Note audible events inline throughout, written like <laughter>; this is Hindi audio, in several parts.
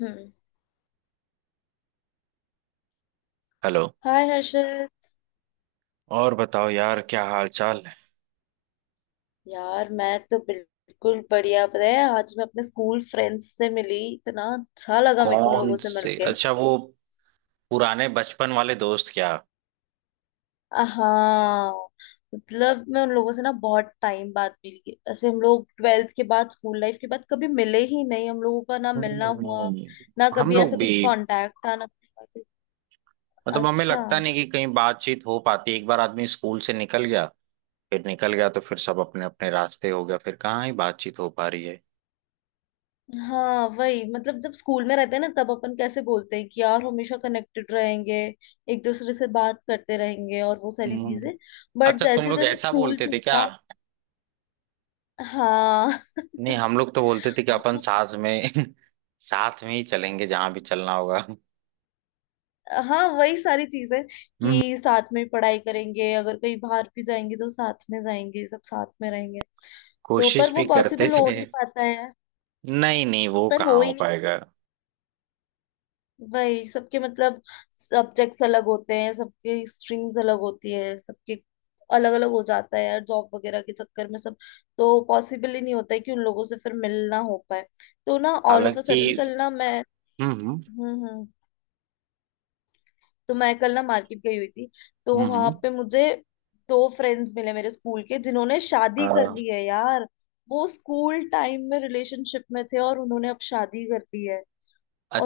हम्म। हेलो। हाय हर्षद। और बताओ यार, क्या हाल चाल है? यार मैं तो बिल्कुल बढ़िया, पता है आज मैं अपने स्कूल फ्रेंड्स से मिली, इतना अच्छा लगा मेरे को उन कौन लोगों से से? मिलके। अच्छा, वो पुराने बचपन वाले दोस्त क्या? हाँ। मतलब मैं उन लोगों से ना बहुत टाइम बाद मिली, ऐसे हम लोग ट्वेल्थ के बाद स्कूल लाइफ के बाद कभी मिले ही नहीं, हम लोगों का ना हम्म। मिलना हुआ, ना हम कभी लोग ऐसे भी कुछ कांटेक्ट था ना कुछ बातें। मतलब, हमें अच्छा। लगता नहीं कि कहीं बातचीत हो पाती। एक बार आदमी स्कूल से निकल गया फिर निकल गया, तो फिर सब अपने अपने रास्ते हो गया, फिर कहाँ ही बातचीत हो पा रही है। हाँ वही, मतलब जब स्कूल में रहते हैं ना तब अपन कैसे बोलते हैं कि यार हमेशा कनेक्टेड रहेंगे, एक दूसरे से बात करते रहेंगे और वो सारी हम्म। चीजें। बट अच्छा, तुम जैसे लोग जैसे ऐसा स्कूल बोलते थे क्या? छूटा। हाँ। नहीं, <laughs> हम लोग तो बोलते थे कि अपन वो- साथ में <laughs> साथ में ही चलेंगे, जहां भी चलना होगा। हाँ वही सारी चीजें, <laughs> कि साथ में पढ़ाई करेंगे, अगर कहीं बाहर भी जाएंगे तो साथ में जाएंगे, सब साथ में रहेंगे। तो पर कोशिश वो भी करते पॉसिबल हो थे। नहीं पाता है, नहीं नहीं, वो पर कहाँ हो हो ही नहीं। पाएगा। वही सबके, मतलब सब्जेक्ट्स अलग होते हैं सबके, स्ट्रीम्स अलग होती है सबके, अलग अलग हो जाता है यार जॉब वगैरह के चक्कर में सब। तो पॉसिबल ही नहीं होता है कि उन लोगों से फिर मिलना हो पाए। तो ना ऑल ऑफ अ हालांकि सडन कल ना मैं। हम्म हम्म हम्म। तो मैं कल ना मार्केट गई हुई थी, तो हम्म। वहां पे मुझे दो फ्रेंड्स मिले मेरे स्कूल के, जिन्होंने अ, शादी कर ली है यार। वो स्कूल टाइम में रिलेशनशिप में थे और उन्होंने अब शादी कर ली है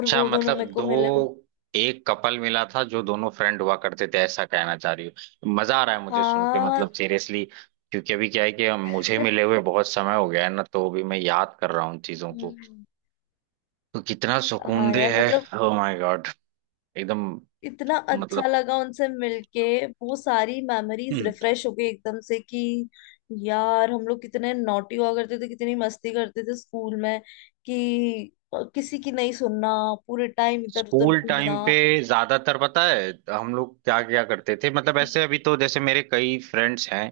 और वो दोनों मतलब मेरे को मिले। दो? एक कपल मिला था जो दोनों फ्रेंड हुआ करते थे, ऐसा कहना चाह रही हूँ। मजा आ रहा है मुझे सुन के, हाँ। मतलब सीरियसली। क्योंकि अभी क्या है कि मुझे मिले हुए <laughs> बहुत समय हो गया है ना, तो अभी मैं याद कर रहा हूँ उन चीजों को। हम्म। तो कितना सुकून हाँ दे यार, मतलब है। ओ माय गॉड, एकदम। इतना अच्छा मतलब लगा उनसे मिलके। वो सारी मेमोरीज हम्म। रिफ्रेश हो गई एकदम से कि यार हम लोग कितने नॉटी हुआ करते थे, कितनी मस्ती करते थे स्कूल में, कि किसी की नहीं सुनना, पूरे टाइम इधर उधर स्कूल घूमना। टाइम पे ज्यादातर पता है हम लोग क्या क्या करते थे। मतलब ऐसे हम्म अभी तो जैसे मेरे कई फ्रेंड्स हैं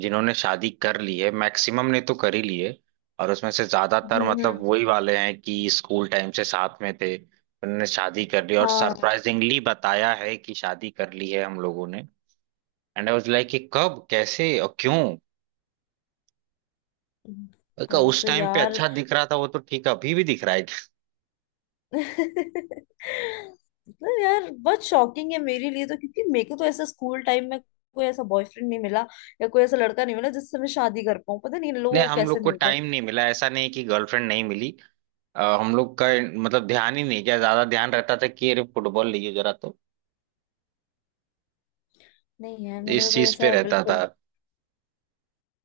जिन्होंने शादी कर ली है, मैक्सिमम ने तो कर ही ली है। और उसमें से ज्यादातर मतलब हम्म। वही वाले हैं कि स्कूल टाइम से साथ में थे, उन्होंने शादी कर ली, और हाँ सरप्राइजिंगली बताया है कि शादी कर ली है हम लोगों ने। एंड आई वाज लाइक कि कब कैसे और क्यों। मैंने कहा, वो उस तो टाइम पे यार, अच्छा दिख रहा था, वो तो ठीक है, अभी भी दिख रहा है क्या? मतलब यार बहुत शॉकिंग है मेरे लिए तो, क्योंकि मेरे को तो ऐसा स्कूल टाइम में कोई ऐसा बॉयफ्रेंड नहीं मिला या कोई ऐसा लड़का नहीं मिला जिससे मैं शादी कर पाऊँ। पता नहीं इन लोगों नहीं, को हम कैसे लोग को मिलता है। टाइम नहीं मिला, ऐसा नहीं कि गर्लफ्रेंड नहीं मिली। हम लोग का मतलब ध्यान ही नहीं गया, ज्यादा ध्यान रहता था कि अरे फुटबॉल लीजिए जरा तो। नहीं यार, मेरे इस को कोई चीज पे ऐसा रहता था। बिल्कुल,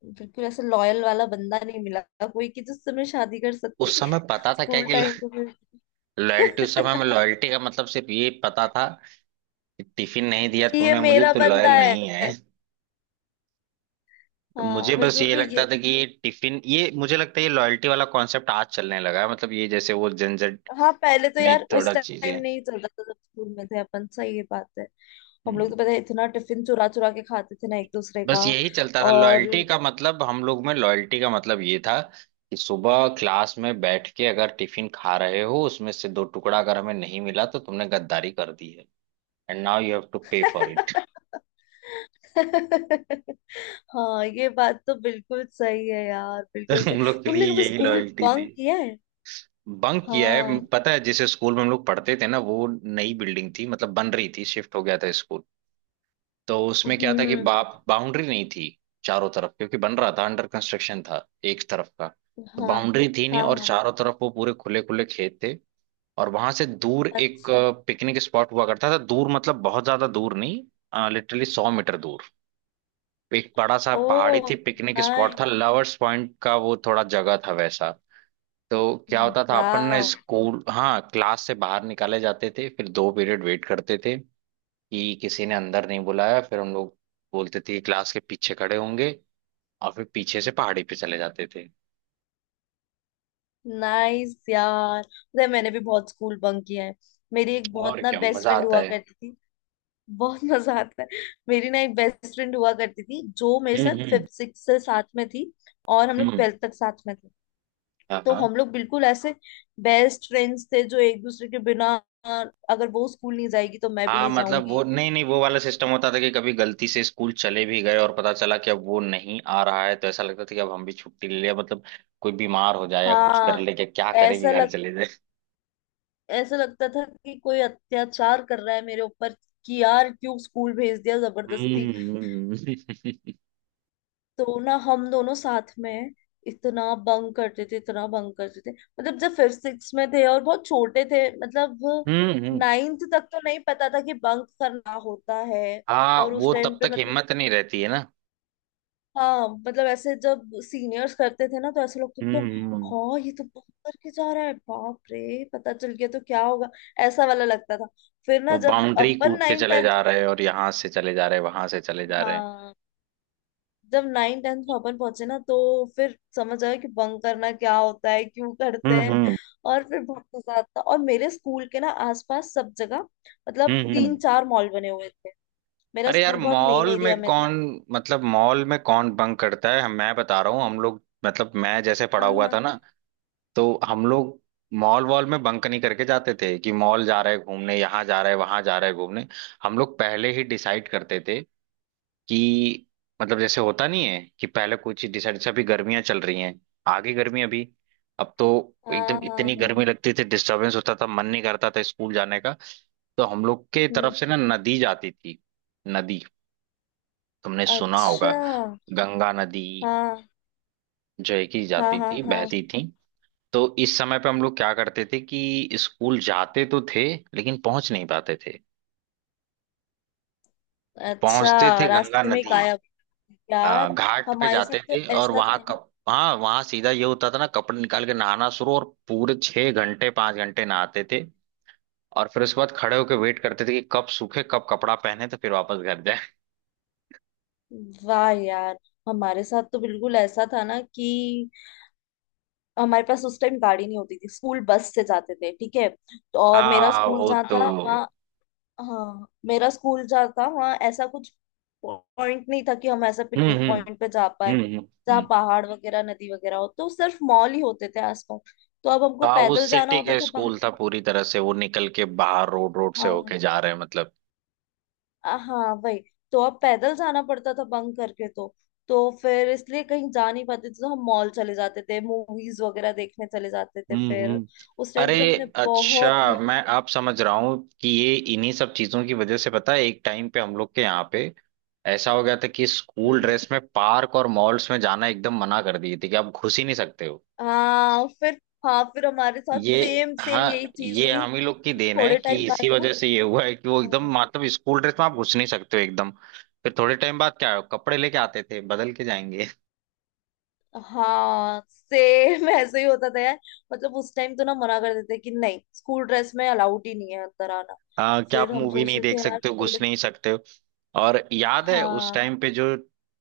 बिल्कुल ऐसा लॉयल वाला बंदा नहीं मिला, कोई कि जिससे मैं शादी कर उस सकती। <laughs> समय पता था क्या स्कूल कि टाइम में। लॉयल्टी? उस समय में <laughs> लॉयल्टी का मतलब सिर्फ ये पता था कि टिफिन नहीं दिया कि ये तूने मुझे, मेरा तो बंदा लॉयल है। नहीं है। तो हाँ मुझे वही तो बस बोल ये रही हूँ लगता ये। था कि ये टिफिन, ये मुझे लगता है ये लॉयल्टी वाला कॉन्सेप्ट आज चलने लगा है, मतलब ये जैसे वो जनजेट हाँ पहले तो यार में उस थोड़ा टाइम चीजें। नहीं चलता था, जब स्कूल में थे अपन, सही ये बात है। हम हम्म। लोग तो पता है इतना टिफिन चुरा चुरा के खाते थे ना एक दूसरे बस का। यही चलता था, और लॉयल्टी का मतलब। हम लोग में लॉयल्टी का मतलब ये था कि सुबह क्लास में बैठ के अगर टिफिन खा रहे हो उसमें से दो टुकड़ा अगर हमें नहीं मिला तो तुमने गद्दारी कर दी है। And now you have to pay for it. <laughs> हाँ ये बात तो बिल्कुल सही है यार, <laughs> तो बिल्कुल सही। हम लोग के लिए तुमने कभी यही स्कूल लॉयल्टी थी। बंक किया है? बंक किया है। हाँ। पता है जिस स्कूल में हम लोग पढ़ते थे ना, वो नई बिल्डिंग थी, मतलब बन रही थी, शिफ्ट हो गया था स्कूल। तो उसमें क्या था कि हम्म। बाउंड्री नहीं थी चारों तरफ, क्योंकि बन रहा था, अंडर कंस्ट्रक्शन था एक तरफ का। तो हाँ बाउंड्री थी नहीं, हाँ और हाँ। चारों तरफ वो पूरे खुले खुले खेत थे। और वहां से दूर एक अच्छा। पिकनिक स्पॉट हुआ करता था। दूर मतलब बहुत ज्यादा दूर नहीं, लिटरली 100 मीटर दूर। एक बड़ा सा पहाड़ी ओ। थी, पिकनिक स्पॉट था, नाइस। लवर्स पॉइंट का वो थोड़ा जगह था वैसा। तो क्या होता था अपन ना वाह। स्कूल, हाँ, क्लास से बाहर निकाले जाते थे, फिर 2 पीरियड वेट करते थे कि किसी ने अंदर नहीं बुलाया। फिर हम लोग बोलते थे कि क्लास के पीछे खड़े होंगे, और फिर पीछे से पहाड़ी पे चले जाते थे। नाइस यार, पता है मैंने भी बहुत स्कूल बंक किया है। मेरी एक बहुत और ना क्या बेस्ट मजा फ्रेंड आता हुआ है। करती थी। बहुत मजा आता है। मेरी ना एक बेस्ट फ्रेंड हुआ करती थी जो मेरे साथ हम्म हम्म फिफ्थ सिक्स से साथ में थी और हम लोग हम्म। ट्वेल्थ तक साथ में थे। हाँ तो हाँ हम लोग बिल्कुल ऐसे बेस्ट फ्रेंड्स थे जो एक दूसरे के बिना, अगर वो स्कूल नहीं जाएगी तो मैं भी हाँ नहीं मतलब वो, जाऊंगी। नहीं नहीं, वो वाला सिस्टम होता था कि कभी गलती से स्कूल चले भी गए और पता चला कि अब वो नहीं आ रहा है, तो ऐसा लगता था कि अब हम भी छुट्टी ले लिया। मतलब कोई बीमार हो जाए या कुछ कर हाँ। ले, कि क्या करे, कि ऐसा घर लग चले जाए। ऐसा लगता था कि कोई अत्याचार कर रहा है मेरे ऊपर, कि यार क्यों स्कूल भेज दिया जबरदस्ती। हम्म हम्म, हम्म। <laughs> तो ना हम दोनों साथ में इतना बंक करते थे, इतना बंक करते थे। मतलब जब फिफ्थ सिक्स में थे और बहुत छोटे थे, मतलब हम्म। नाइन्थ तक तो नहीं पता था कि बंक करना होता है। हाँ और उस वो टाइम तब पे तक मतलब, हिम्मत नहीं रहती है ना। हाँ मतलब ऐसे जब सीनियर्स करते थे ना तो ऐसे लोग तो हम्म हम्म। हाँ ये तो बंक करके जा रहा है बाप रे, पता चल गया तो क्या होगा, ऐसा वाला लगता था। फिर ना वो जब बाउंड्री अपन कूद के नाइन चले टेंथ, जा रहे हैं, और यहाँ से चले जा रहे हैं, वहां से चले जा रहे हैं। हाँ जब नाइन टेंथ में अपन पहुंचे ना, तो फिर समझ आया कि बंक करना क्या होता है क्यों करते हम्म हैं। हम्म और फिर बहुत मजा आता और मेरे स्कूल के ना आसपास सब जगह, मतलब हम्म तीन हम्म। चार मॉल बने हुए थे। मेरा अरे यार, स्कूल बहुत मेन मॉल में एरिया में था। कौन, मतलब मॉल में कौन बंक करता है? मैं बता रहा हूँ, हम लोग मतलब मैं जैसे पढ़ा हाँ हुआ हाँ था ना, तो हम लोग मॉल वॉल में बंक नहीं करके जाते थे कि मॉल जा रहे हैं घूमने, यहाँ जा रहे हैं वहां जा रहे हैं घूमने। हम लोग पहले ही डिसाइड करते थे कि मतलब, जैसे होता नहीं है कि पहले कोई चीज डिसाइड से, अभी गर्मियां चल रही हैं आगे, गर्मी अभी, अब तो हाँ। एकदम हाँ इतनी गर्मी हाँ। लगती थी, डिस्टरबेंस होता था, मन नहीं करता था स्कूल जाने का। तो हम लोग के तरफ हम्म। से ना नदी जाती थी। नदी, तुमने सुना होगा, अच्छा। गंगा नदी, हाँ जो है कि हाँ जाती हाँ थी हाँ। बहती थी। तो इस समय पे हम लोग क्या करते थे कि स्कूल जाते तो थे, लेकिन पहुंच नहीं पाते थे, अच्छा पहुंचते थे गंगा रास्ते में ही नदी। गायब। यार घाट पे हमारे साथ जाते तो थे, और ऐसा था वहां ना। कप, हाँ, वहां सीधा ये होता था ना, कपड़े निकाल के नहाना शुरू, और पूरे 6 घंटे 5 घंटे नहाते थे। और फिर उसके बाद खड़े होके वेट करते थे कि कब सूखे, कब कपड़ा पहने तो फिर वापस घर जाए। वाह यार, हमारे साथ तो बिल्कुल ऐसा था ना कि हमारे पास उस टाइम गाड़ी नहीं होती थी, स्कूल बस से जाते थे ठीक है। तो <laughs> और मेरा हाँ स्कूल वो जहाँ तो था वहाँ, हाँ मेरा स्कूल जहाँ था वहाँ ऐसा कुछ पॉइंट नहीं था कि हम ऐसा हम्म पिकनिक हम्म पॉइंट पे जा पाए हम्म हम्म जहाँ हम्म। पहाड़ वगैरह नदी वगैरह हो। तो सिर्फ मॉल ही होते थे आसपास, तो अब हमको हाँ वो पैदल जाना सिटी होता के था स्कूल पंकज। था पूरी तरह से, वो निकल के बाहर रोड, रोड से होके जा रहे हैं मतलब। हाँ वही। तो अब पैदल जाना पड़ता था बंक करके तो फिर इसलिए कहीं जा नहीं पाते थे, तो हम मॉल चले जाते थे, मूवीज वगैरह देखने चले जाते थे हम्म फिर। हम्म। उस टाइम अरे, पे तो हमने अच्छा, बहुत मूवी मैं आप देखी है। समझ रहा हूँ कि ये इन्हीं सब चीजों की वजह से, पता है एक टाइम पे हम लोग के यहाँ पे ऐसा हो गया था कि हम्म स्कूल हम्म। ड्रेस में पार्क और मॉल्स में जाना एकदम मना कर दिए थे, कि आप घुस ही नहीं सकते हो। हाँ फिर, हमारे साथ ये, सेम सेम हाँ, यही चीज ये हुई हम ही लोग की कि देन है, थोड़े कि टाइम इसी बाद ना, वजह से ये हुआ है कि वो एकदम हाँ मतलब स्कूल ड्रेस में आप घुस नहीं सकते हो एकदम। फिर थोड़े टाइम बाद क्या है, कपड़े लेके आते थे, बदल के जाएंगे। हाँ। सेम <laughs> ऐसे ही होता था यार, मतलब उस टाइम तो ना मना कर देते कि नहीं स्कूल ड्रेस में अलाउड ही नहीं है अंदर आना। हाँ, क्या फिर आप हम मूवी नहीं सोचते थे देख यार सकते हो, घुस थोड़े। नहीं सकते हो। और याद है उस हाँ टाइम पे जो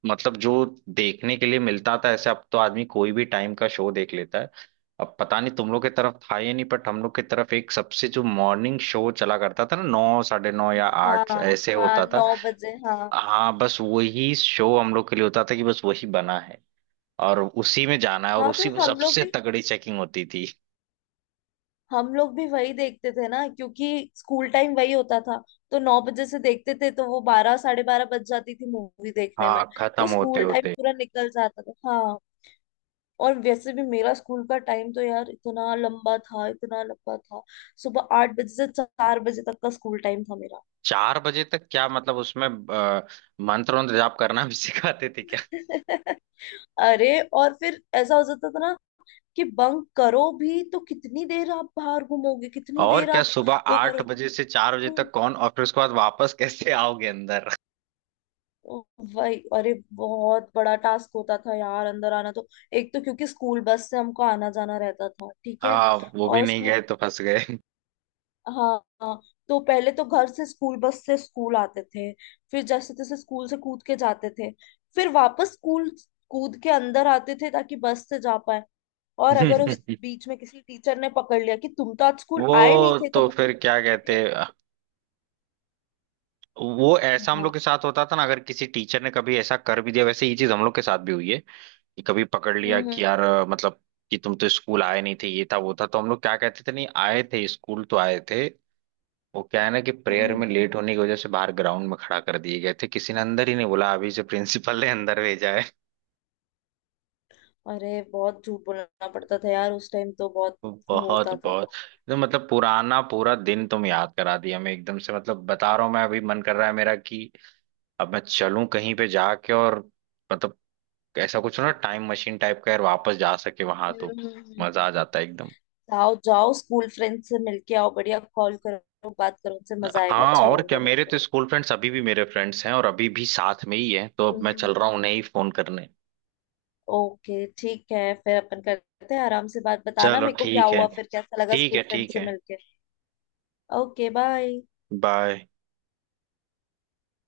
मतलब, जो देखने के लिए मिलता था ऐसे, अब तो आदमी कोई भी टाइम का शो देख लेता है। अब पता नहीं तुम लोग की तरफ था या नहीं, बट हम लोग की तरफ एक सबसे जो मॉर्निंग शो चला करता था ना, नौ साढ़े नौ या हाँ आठ ऐसे हाँ होता था। 9 बजे हाँ। हाँ, बस वही शो हम लोग के लिए होता था कि बस वही बना है और उसी में जाना है, और हाँ उसी तो में हम लोग सबसे भी, तगड़ी चेकिंग होती थी। वही देखते थे ना, क्योंकि स्कूल टाइम वही होता था। तो 9 बजे से देखते थे तो वो 12 साढ़े 12 बज जाती थी मूवी देखने में। हाँ तो खत्म होते स्कूल टाइम होते। पूरा निकल जाता था हाँ। और वैसे भी मेरा स्कूल का टाइम तो यार इतना लंबा था, इतना लंबा था। सुबह 8 बजे से 4 बजे तक का स्कूल टाइम था मेरा। 4 बजे तक? क्या मतलब उसमें मंत्र वंत्र जाप करना भी <laughs> सिखाते थे क्या? <laughs> अरे और फिर ऐसा हो जाता था ना कि बंक करो भी तो कितनी देर आप बाहर घूमोगे, कितनी और देर क्या, आप सुबह वो आठ करोगे। बजे से चार बजे हम्म। तक कौन? और फिर उसके बाद वापस कैसे आओगे अंदर? ओ भाई, अरे बहुत बड़ा टास्क होता था यार अंदर आना तो। एक तो क्योंकि स्कूल बस से हमको आना जाना रहता था ठीक है। हाँ, वो भी और नहीं स्कूल, गए तो फंस गए। हाँ हाँ। तो पहले तो घर से स्कूल बस से स्कूल आते थे, फिर जैसे तैसे स्कूल से कूद के जाते थे, फिर वापस स्कूल कूद के अंदर आते थे ताकि बस से जा पाए। और अगर उस <laughs> बीच में किसी टीचर ने पकड़ लिया कि तुम तो आज स्कूल आए नहीं वो, थे तो तो बस फिर में क्या कैसे बैठे कहते। हो। वो ऐसा हम हाँ। लोग के साथ होता था ना, अगर किसी टीचर ने कभी ऐसा कर भी दिया, वैसे ये चीज हम लोग के साथ भी हुई है, कि कभी पकड़ लिया हम्म। कि यार, मतलब कि तुम तो स्कूल आए नहीं थे, ये था वो था, तो हम लोग क्या कहते थे, नहीं आए थे स्कूल, तो आए थे वो, क्या है ना कि हम्म प्रेयर हम्म। में लेट होने की वजह से बाहर ग्राउंड में खड़ा कर दिए गए थे, किसी ने अंदर ही नहीं बोला, अभी से प्रिंसिपल ने अंदर भेजा है। अरे बहुत झूठ बोलना पड़ता था यार उस टाइम तो, बहुत तो बहुत होता था। बहुत। तो मतलब पुराना पूरा दिन तुम याद करा दिया मैं एकदम से, मतलब बता रहा हूँ मैं, अभी मन कर रहा है मेरा कि अब मैं चलूं कहीं पे जाके, और मतलब ऐसा कुछ ना टाइम मशीन टाइप का यार, वापस जा सके वहां तो हम्म, हम्म। मजा आ जाता है एकदम। जाओ जाओ स्कूल फ्रेंड से मिलके आओ बढ़िया, कॉल करो, बात करो उनसे, मजा आएगा हाँ अच्छा और क्या, लगेगा मेरे तुमको। तो स्कूल फ्रेंड्स अभी भी मेरे फ्रेंड्स हैं और अभी भी साथ में ही हैं, तो अब मैं हम्म। चल रहा हूँ उन्हें ही फोन करने। ओके ठीक है, फिर अपन करते हैं आराम से बात, बताना चलो मेरे को क्या ठीक है। हुआ फिर, कैसा लगा ठीक स्कूल है, फ्रेंड ठीक से है। मिलके। Okay bye. Bye.